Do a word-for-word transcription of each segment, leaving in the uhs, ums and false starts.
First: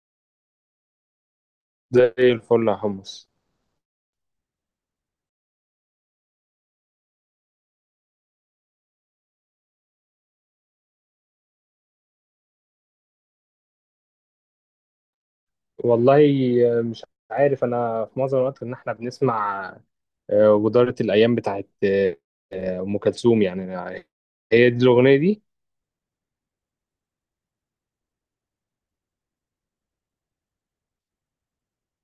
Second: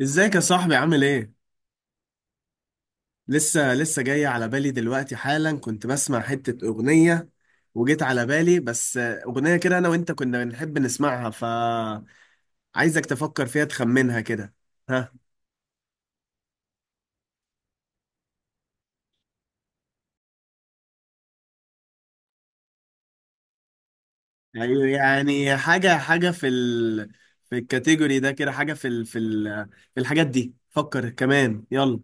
ازيك يا صاحبي عامل ايه؟ زي الفل يا حمص. لسه لسه جاي على بالي دلوقتي حالا كنت بسمع حتة أغنية وجيت على بالي بس أغنية كده أنا وأنت كنا بنحب نسمعها فعايزك تفكر فيها تخمنها كده ها. والله مش عارف، انا في معظم الوقت ان احنا بنسمع آه، ودارة الايام بتاعت آه، آه، ام كلثوم يعني. هي دي يعني الاغنيه دي. يعني حاجة حاجة في ال في الكاتيجوري ده كده حاجة في ال في ال في الحاجات دي فكر كمان يلا.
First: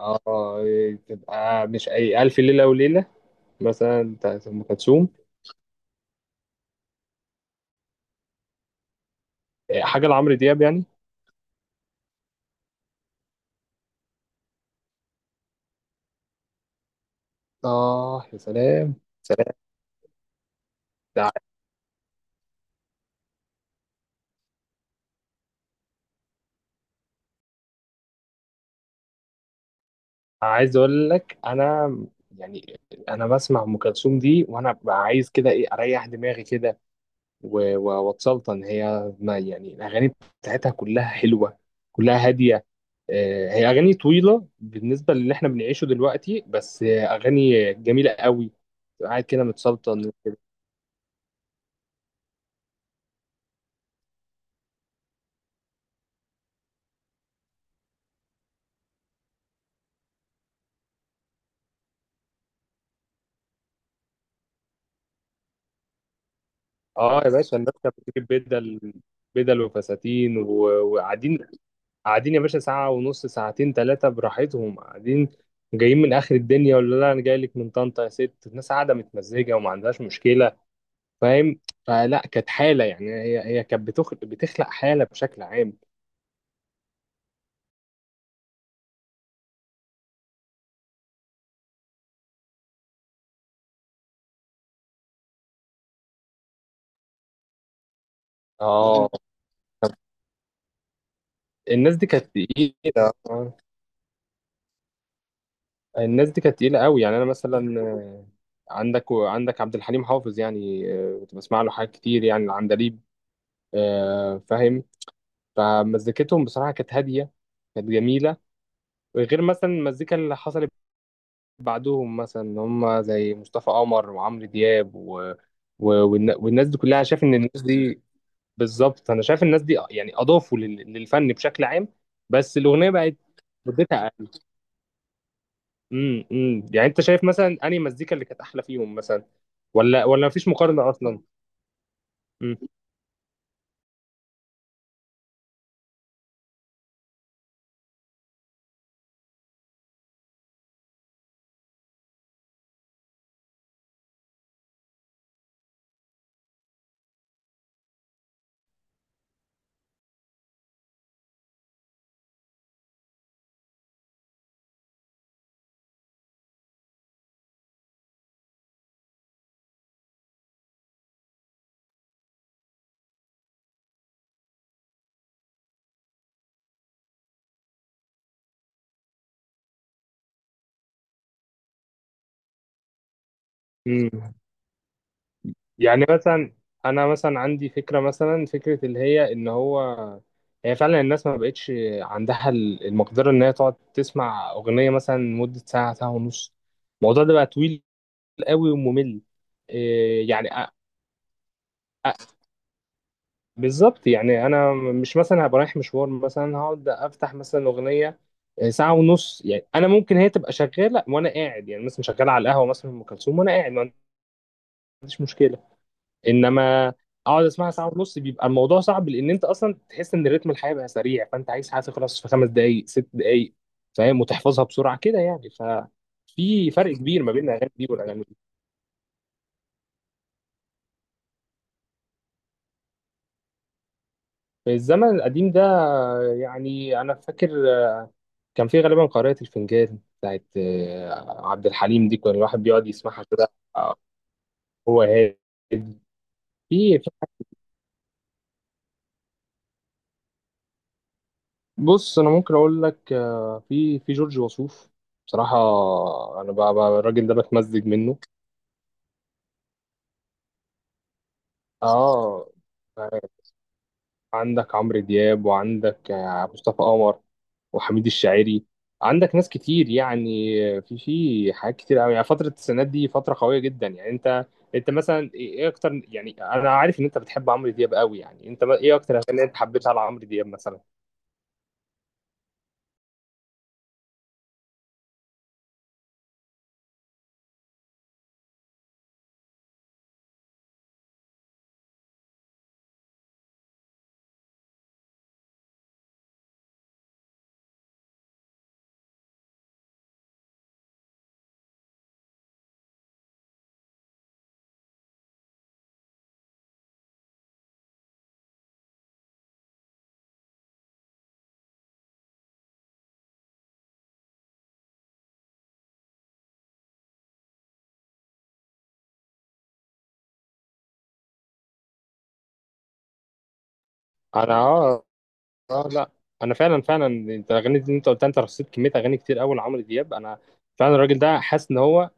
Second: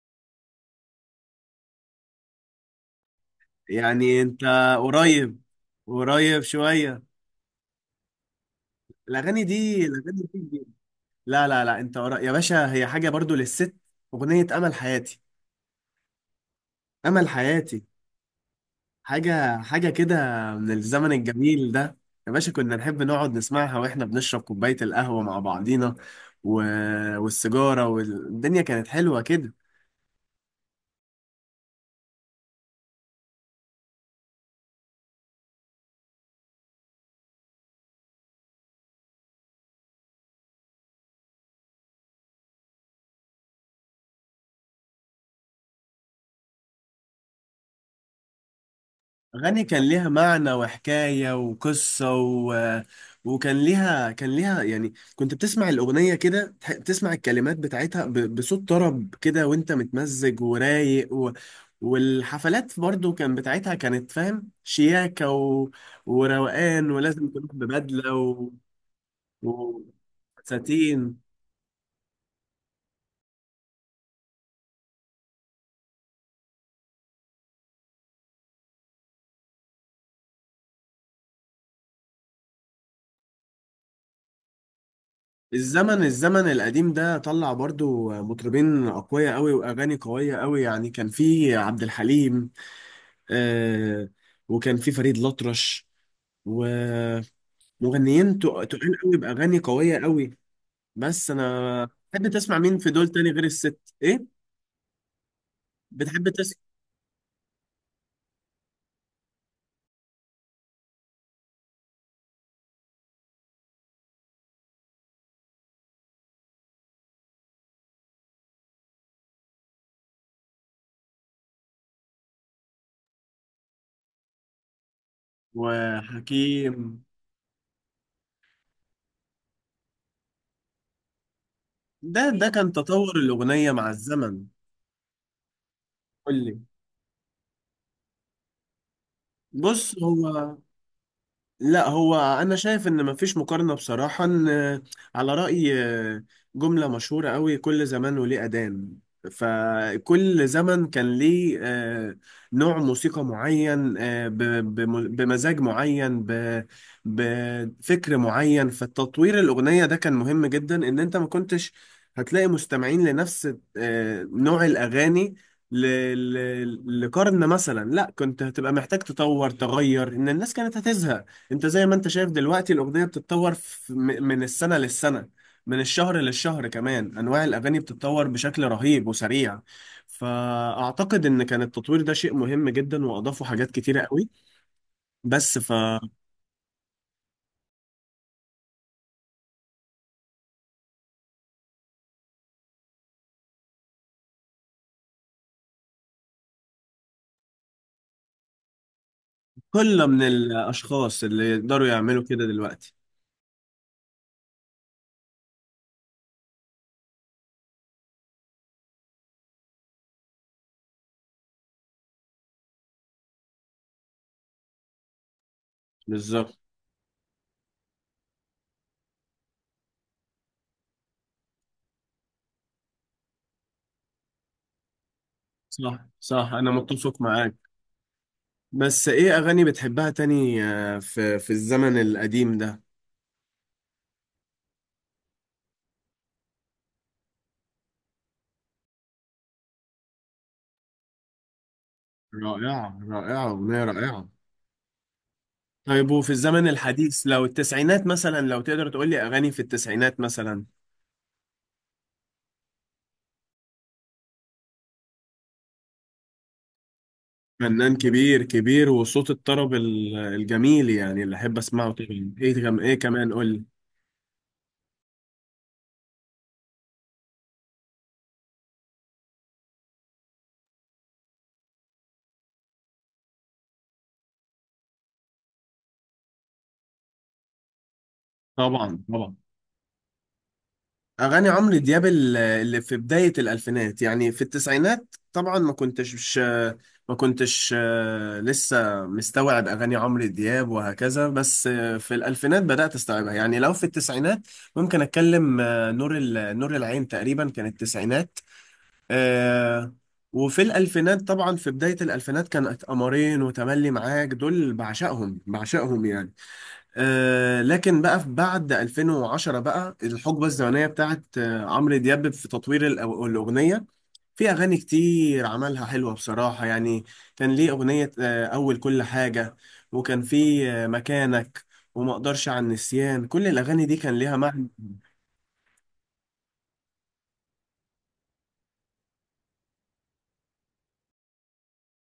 اه، تبقى مش اي الف ليله وليله مثلا يعني أنت بتاعت ام كلثوم. قريب، قريب شوية. الأغاني آه، دي حاجه الأغاني لعمرو دياب دي يعني. لا لا لا، انت قرا يا باشا، هي حاجه برضو للست. اغنيه امل حياتي، امل حياتي. اه يا سلام، سلام. حاجه حاجه كده من الزمن ده الجميل ده، يا باشا كنا نحب نقعد نسمعها واحنا بنشرب كوبايه القهوه مع بعضينا و... والسيجاره، والدنيا كانت حلوه كده. عايز اقول لك انا، يعني انا بسمع ام كلثوم دي وانا ببقى عايز كده ايه اريح دماغي كده و- و- واتسلطن. هي ما يعني الاغاني بتاعتها كلها حلوه، كلها هاديه. آه، هي اغاني طويله بالنسبه للي احنا بنعيشه دلوقتي، بس آه، اغاني جميله قوي. تبقى قاعد كده أغاني كان متسلطن ليها وكده. معنى وحكاية وقصة و... وكان ليها كان ليها يعني كنت بتسمع الأغنية كده تح- بتسمع الكلمات بتاعتها ب... بصوت طرب كده، وأنت متمزج ورايق و... والحفلات برضو كان بتاعتها كانت فاهم شياكة و... وروقان، اه يا ولازم تروح باشا، الناس كانت ببدلة بتجيب و... بدل بدل و... وفساتين و- ساتين. وقاعدين. قاعدين يا باشا، ساعه ونص، ساعتين، ثلاثه براحتهم قاعدين، جايين من اخر الدنيا. ولا لا، انا جاي لك من طنطا يا ست، الناس قاعده متمزجه وما عندهاش مشكله، فاهم؟ فلا، كانت حاله يعني، هي هي كانت بتخلق بتخلق حاله بشكل عام. الزمن الزمن القديم ده طلع برضو مطربين أقوياء أوي وأغاني قوية أوي، يعني كان في عبد الحليم آه، وكان في فريد الأطرش ومغنيين تق- تقال اه، قوي بأغاني قوية قوي. بس أنا الناس دي كانت بتحب تسمع مين في دول تقيله. تاني غير آه، الست إيه؟ بتحب الناس دي كانت تسمع تقيله قوي. يعني انا مثلا، آه، عندك عندك عبد الحليم حافظ يعني، آه، كنت بسمع له حاجات كتير يعني، العندليب، آه، فاهم؟ فمزيكتهم بصراحه كانت هاديه، كانت جميله، غير مثلا المزيكا اللي حصلت بعدهم مثلا، إن هم زي مصطفى قمر وعمرو دياب و... و... والن- والناس دي كلها. وحكيم؟ شايف ان الناس دي، بالظبط، انا شايف الناس دي يعني اضافوا لل- للفن بشكل عام. ده ده بس كان الاغنيه تطور بقت الأغنية مع مدتها اقل. الزمن. امم قول لي. امم يعني انت شايف مثلا انهي مزيكا اللي كانت احلى فيهم مثلا؟ بص ولا ولا مفيش هو، مقارنه اصلا. لا هو انا امم شايف ان مفيش مقارنه بصراحه. ان على راي آه، جمله مشهوره قوي، كل زمان وليه اذان. فكل زمن كان ليه آه، نوع موسيقى معين، آه، ب- بم- بمزاج معين، ب- بفكر معين، فالتطوير الاغنيه ده كان مهم جدا، ان انت ما كنتش هتلاقي مستمعين لنفس آه، نوع الاغاني ل- ل- لقرن مثلا. لا كنت هتبقى محتاج تطور تغير، ان الناس كانت هتزهق. انت زي ما انت شايف دلوقتي الاغنيه بتتطور في- م- من السنه للسنه، من الشهر للشهر كمان، انواع الاغاني بتتطور بشكل رهيب وسريع. فاعتقد ان كان التطوير ده شيء مهم جدا، واضافوا حاجات كتيره قوي، امم بس يعني فقله. مثلا، انا مثلا عندي فكره، مثلا فكره اللي هي ان هو، هي فعلا الناس ما بقتش عندها ال- المقدره ان هي تقعد تسمع اغنيه مثلا مده ساعه، ساعه ونص. الموضوع ده بقى طويل قوي وممل. من إيه يعني؟ الاشخاص اللي يقدروا يعملوا كده دلوقتي؟ بالظبط. يعني انا مش مثلا هبقى رايح مشوار مثلا هقعد افتح مثلا اغنيه آه، ساعه ونص. يعني انا ممكن هي تبقى شغاله وانا قاعد، يعني مثلا شغاله على القهوه مثلا ام كلثوم وانا قاعد ما عنديش مشكله، بالظبط. انما اقعد اسمعها ساعه ونص بيبقى الموضوع صعب، لان انت اصلا تحس ان رتم الحياه بقى سريع، فانت عايز حاجه تخلص في خمس دقائق، ست دقائق، فاهم؟ وتحفظها بسرعه كده يعني. ف صح صح، انا في فرق متفق كبير ما بين معاك. الاغاني دي والاغاني دي. بس ايه اغاني بتحبها تاني آه، في في الزمن القديم ده؟ الزمن القديم ده، يعني انا فاكر كان في غالبا قارئة الفنجان بتاعت آه، عبد الحليم دي، كان الواحد بيقعد رائعه، يسمعها كده، رائعه، اغنيه آه، رائعه. هو هادي. طيب، وفي الزمن في في- الحديث، لو التسعينات مثلا، لو تقدر تقول لي أغاني في التسعينات مثلا؟ بص انا ممكن اقول لك، آه، في في جورج وسوف بصراحة. انا بقى، بقى الراجل ده بتمزج فنان منه. كبير كبير وصوت الطرب ال- الجميل، يعني اللي أحب أسمعه طبعا. اه، إيه كم إيه كمان، قول لي. عندك عمرو دياب، وعندك آه، مصطفى قمر، وحميد الشاعري. عندك ناس كتير يعني، في في حاجات كتير قوي يعني، فترة السنات دي فترة قوية جدا. يعني انت انت مثلا ايه، إيه اكتر؟ يعني انا عارف ان انت بتحب عمرو دياب قوي، يعني انت ما- ايه طبعا اكتر طبعا، اغاني انت حبيتها لعمرو دياب مثلا؟ أغاني عمرو دياب ال- اللي في بداية الألفينات، يعني في التسعينات طبعا ما كنتش مش، ما كنتش آه، لسه مستوعب أغاني عمرو دياب وهكذا. بس آه، في الألفينات بدأت أستوعبها. يعني لو في التسعينات ممكن أتكلم آه، نور ال- نور العين، تقريبا كانت التسعينات آه. وفي الألفينات طبعا في بداية الألفينات كانت قمرين وتملي معاك، دول بعشقهم بعشقهم يعني. آه لكن بقى في بعد ألفين وعشرة بقى الحقبة الزمنية بتاعت آه عمرو دياب في تطوير الأ- الأغنية، في أغاني كتير عملها حلوة بصراحة يعني. كان ليه أغنية آه أول كل حاجة، وكان في آه مكانك، وما اقدرش عن النسيان، كل الأغاني دي كان ليها انا معنى. اه. اه لا، انا فعلا، فعلا انت الاغاني دي انت قلتها، انت رصيت كمية اغاني كتير قوي لعمرو دياب. انا فعلا الراجل ده حاسس ان هو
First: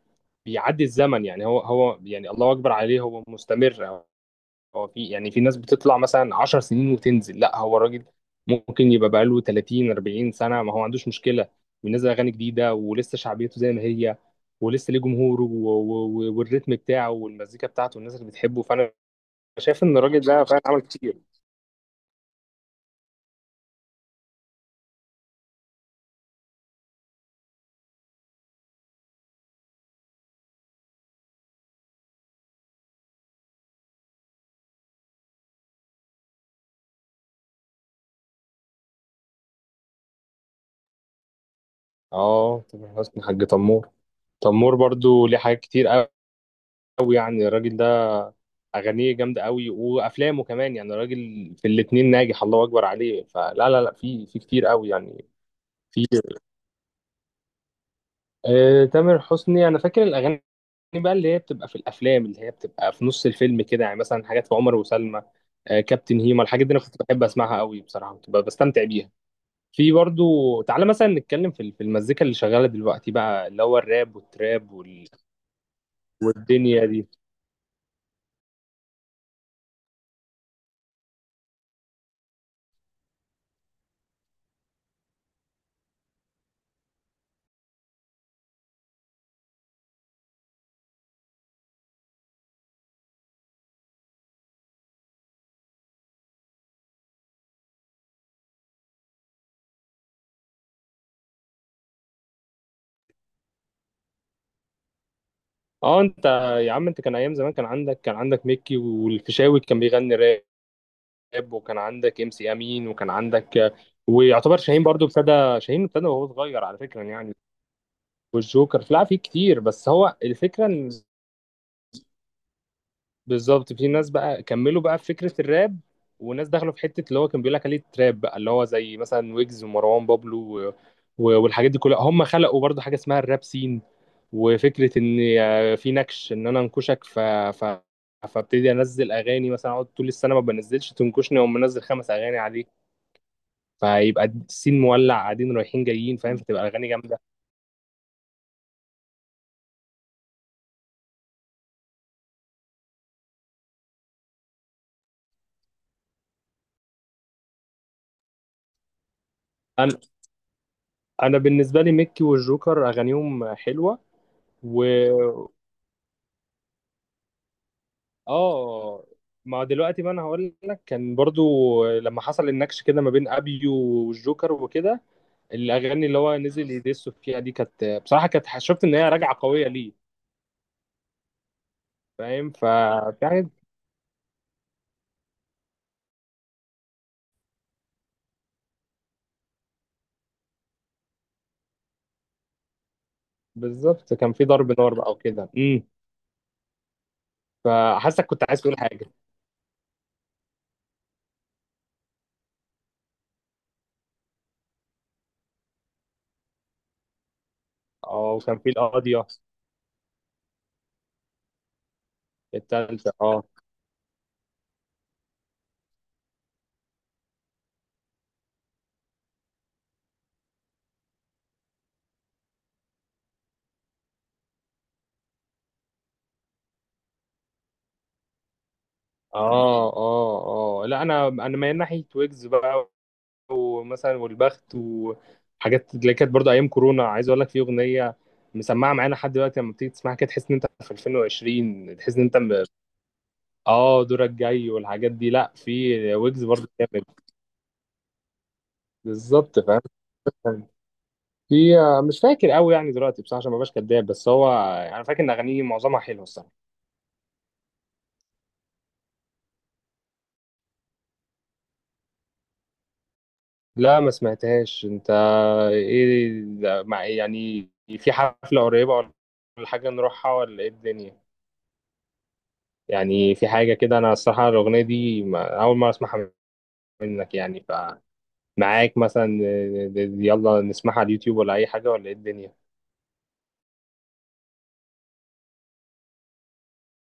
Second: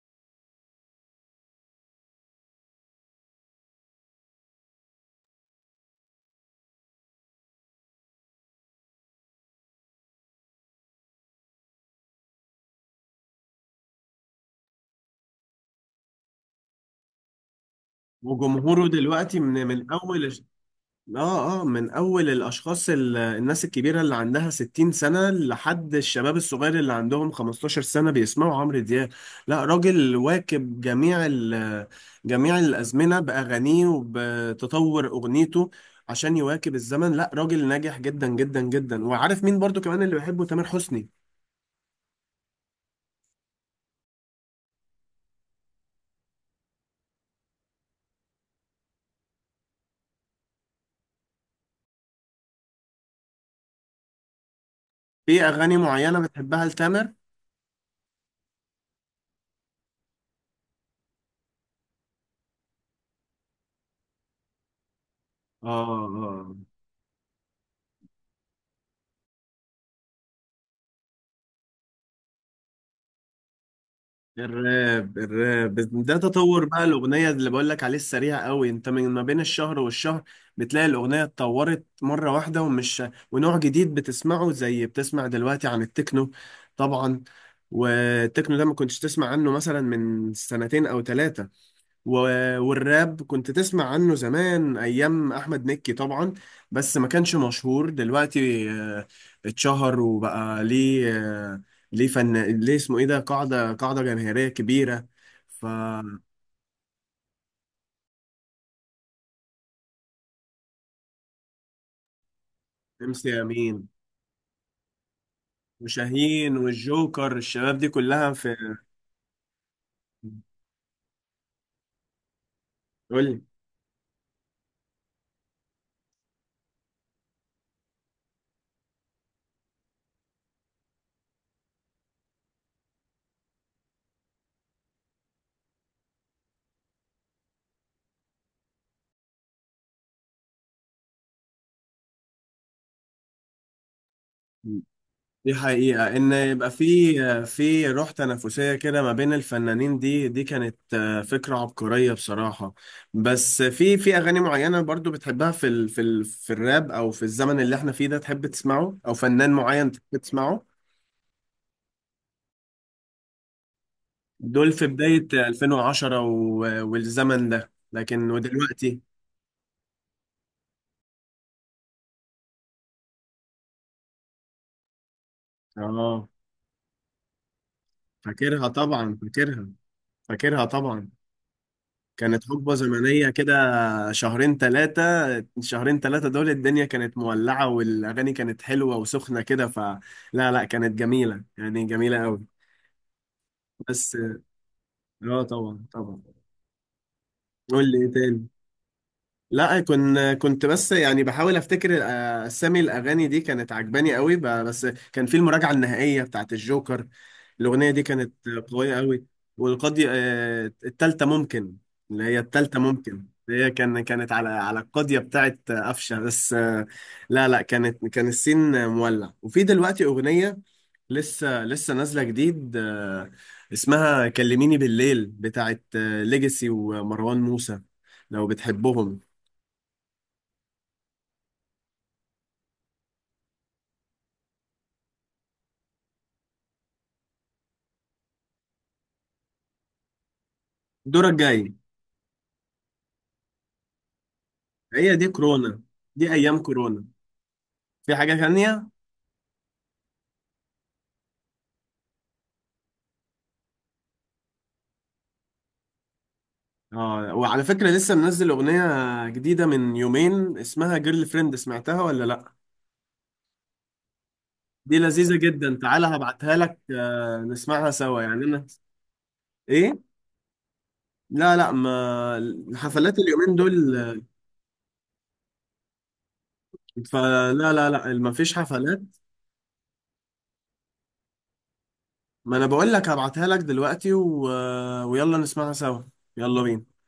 بيعدي الزمن يعني، هو هو يعني الله اكبر عليه، هو مستمر. هو في يعني في ناس بتطلع مثلا عشر سنين وتنزل، لا هو الراجل ممكن يبقى بقاله تلاتين اربعين سنة، ما هو ما عندوش مشكلة، بينزل أغاني جديدة ولسه شعبيته زي ما هي، ولسه ليه جمهوره و- و- والريتم بتاعه والمزيكا بتاعته والناس اللي بتحبه. وجمهوره فأنا دلوقتي من شايف من إن الراجل أول. ده فعلا عمل كتير. اه اه، من اول الاشخاص ال- الناس الكبيره اللي عندها ستين سنه، لحد الشباب الصغير اللي عندهم خمستاشر سنه بيسمعوا عمرو دياب. لا راجل واكب جميع ال- جميع الازمنه باغانيه، وبتطور اغنيته عشان يواكب الزمن. لا راجل ناجح جدا جدا جدا. وعارف مين برضو كمان اللي بحبه؟ تامر حسني. اه تامر حسني، حاج تمور. تمور برضو ليه حاجات كتير قوي. يعني الراجل ده أغانيه جامدة قوي، وأفلامه كمان، يعني الراجل في الاتنين ناجح، الله أكبر عليه. فلا لا لا، في في كتير قوي يعني. في اغاني في معينه بتحبها لتامر؟ آه، تامر حسني انا فاكر الاغاني بقى اللي هي بتبقى في الافلام، اللي هي بتبقى في نص الفيلم كده، يعني مثلا حاجات في عمر وسلمى، آه، اه كابتن هيما، اه. الحاجات دي انا كنت بحب اسمعها قوي بصراحه، كنت ببقى بستمتع بيها. في برضو، تعالى مثلا نتكلم في في المزيكا اللي شغاله دلوقتي بقى، اللي هو الراب والتراب وال... الراب، الراب ده تطور بقى والدنيا دي. الأغنية اللي بقول لك عليه، السريع قوي انت من ما بين الشهر والشهر بتلاقي الأغنية اتطورت مرة واحدة. ومش ونوع جديد بتسمعه، زي بتسمع دلوقتي عن التكنو. طبعا. والتكنو ده ما كنتش تسمع عنه مثلا من سنتين أو ثلاثة. و- والراب كنت تسمع عنه زمان ايام احمد مكي طبعا، بس ما كانش مشهور. دلوقتي آه، اتشهر وبقى ليه آه، ليه فن، ليه اسمه ايه ده، قاعدة قاعدة جماهيرية كبيرة. ف اه انت، يا عم انت، كان ايام زمان كان عندك كان عندك ميكي، والفيشاوي كان بيغني راب، وكان عندك ام سي امين، ام وكان سي امين عندك، ويعتبر شاهين برضو ابتدى. شاهين ابتدى وهو وشاهين صغير على فكره يعني. والجوكر، الشباب دي كلها في. والجوكر، في لا في كتير. بس هو الفكره ان، قول بالظبط، في ناس بقى كملوا بقى في فكره الراب، وناس دخلوا في حته اللي هو كان بيقول لك عليه تراب بقى، اللي هو زي مثلا ويجز ومروان بابلو و... و... والحاجات دي كلها. هم خلقوا برضو حاجه اسمها الراب سين، وفكره ان آه، في نكش، ان انا انكشك، ف... ف... فابتدي انزل اغاني، مثلا اقعد طول السنه ما بنزلش، تنكشني واقوم منزل خمس اغاني عليه، فيبقى لي. السين مولع، دي قاعدين رايحين حقيقة، جايين، إن فاهم؟ فتبقى يبقى الاغاني جامده. في في روح تنافسية كده ما بين الفنانين، دي دي كانت آه، فكرة عبقرية بصراحة. بس في في أغاني معينة برضو بتحبها في ال في ال في الراب، أو في الزمن اللي احنا فيه ده تحب تسمعه، أو فنان معين انا تحب تسمعه؟ انا بالنسبه لي ميكي والجوكر اغانيهم حلوه. دول في و بداية ألفين وعشرة و- والزمن ده، لكن ودلوقتي؟ اه، ما دلوقتي، ما انا هقول لك، كان برضو لما حصل النكش كده ما بين ابيو والجوكر وكده، الاغاني اللي آه، هو نزل يدس فيها دي كانت بصراحه، كانت فاكرها شفت ان هي طبعا، راجعه فاكرها، قويه ليه، فاكرها طبعا. كانت فاهم؟ حقبة زمنية ففي كده، حاجة، شهرين ثلاثة، شهرين ثلاثة دول الدنيا كانت مولعة، والأغاني كانت حلوة وسخنة كده. فلا لا لا، كانت جميلة يعني، جميلة قوي. بس بالظبط، كان في ضرب نار بقى اه وكده. طبعا امم، طبعا. قول لي ايه فحاسك كنت تاني. عايز تقول حاجه. لا كنت كنت بس يعني بحاول افتكر الأ- اسامي الاغاني دي كانت عجباني قوي ب- بس. كان في المراجعه النهائيه بتاعت الجوكر، الاغنيه دي كانت اه، وكان في قويه قوي. القاضيه، والقاضي آه، التالتة ممكن، اللي هي التالتة التالتة. ممكن، اه هي كان كانت على على القاضيه بتاعت آه، قفشه. بس آه، لا لا، كانت كان السين آه، مولع. وفي دلوقتي اغنيه لسه لسه نازله جديد آه، اسمها كلميني بالليل بتاعت ليجاسي ومروان موسى، لو بتحبهم. اه اه اه لا، انا انا مايل ناحيه ويجز بقى، ومثلا والبخت وحاجات اللي كانت برضو ايام كورونا. عايز اقول لك في اغنيه مسمعه معانا لحد دلوقتي، لما بتيجي تسمعها كده تحس ان انت في الدور الجاي. ألفين وعشرين، تحس ان انت م... اه دورك جاي هي والحاجات دي دي. لا، كورونا، في دي ويجز ايام برضو كورونا. جامد. في حاجة تانية؟ بالظبط، فاهم؟ في، مش فاكر قوي يعني دلوقتي بصراحه، عشان ما بقاش كداب، بس هو يعني انا فاكر ان اغانيه معظمها حلوه الصراحه. اه، وعلى فكرة لسه منزل اغنية جديدة من يومين اسمها جيرل فريند، سمعتها ولا لا؟ لا ما سمعتهاش. دي انت لذيذة جدا، تعالى ايه هبعتها لك ده- مع آه، يعني، نسمعها في سوا يعني انا. حفله قريبه، ولا ايه؟ حاجه نروحها، ولا ايه الدنيا؟ لا لا، ما الحفلات يعني في اليومين حاجة دول كده، أنا آه، الصراحة الأغنية دي ما أول مرة أسمعها منك فلا يعني. لا لا، ما فيش حفلات. فمعاك مثلا آه، يلا نسمعها على اليوتيوب، ولا أي حاجة، ولا إيه ما انا الدنيا؟ بقول لك هبعتها لك دلوقتي و... آه، ويلا نسمعها سوا. يلا بينا.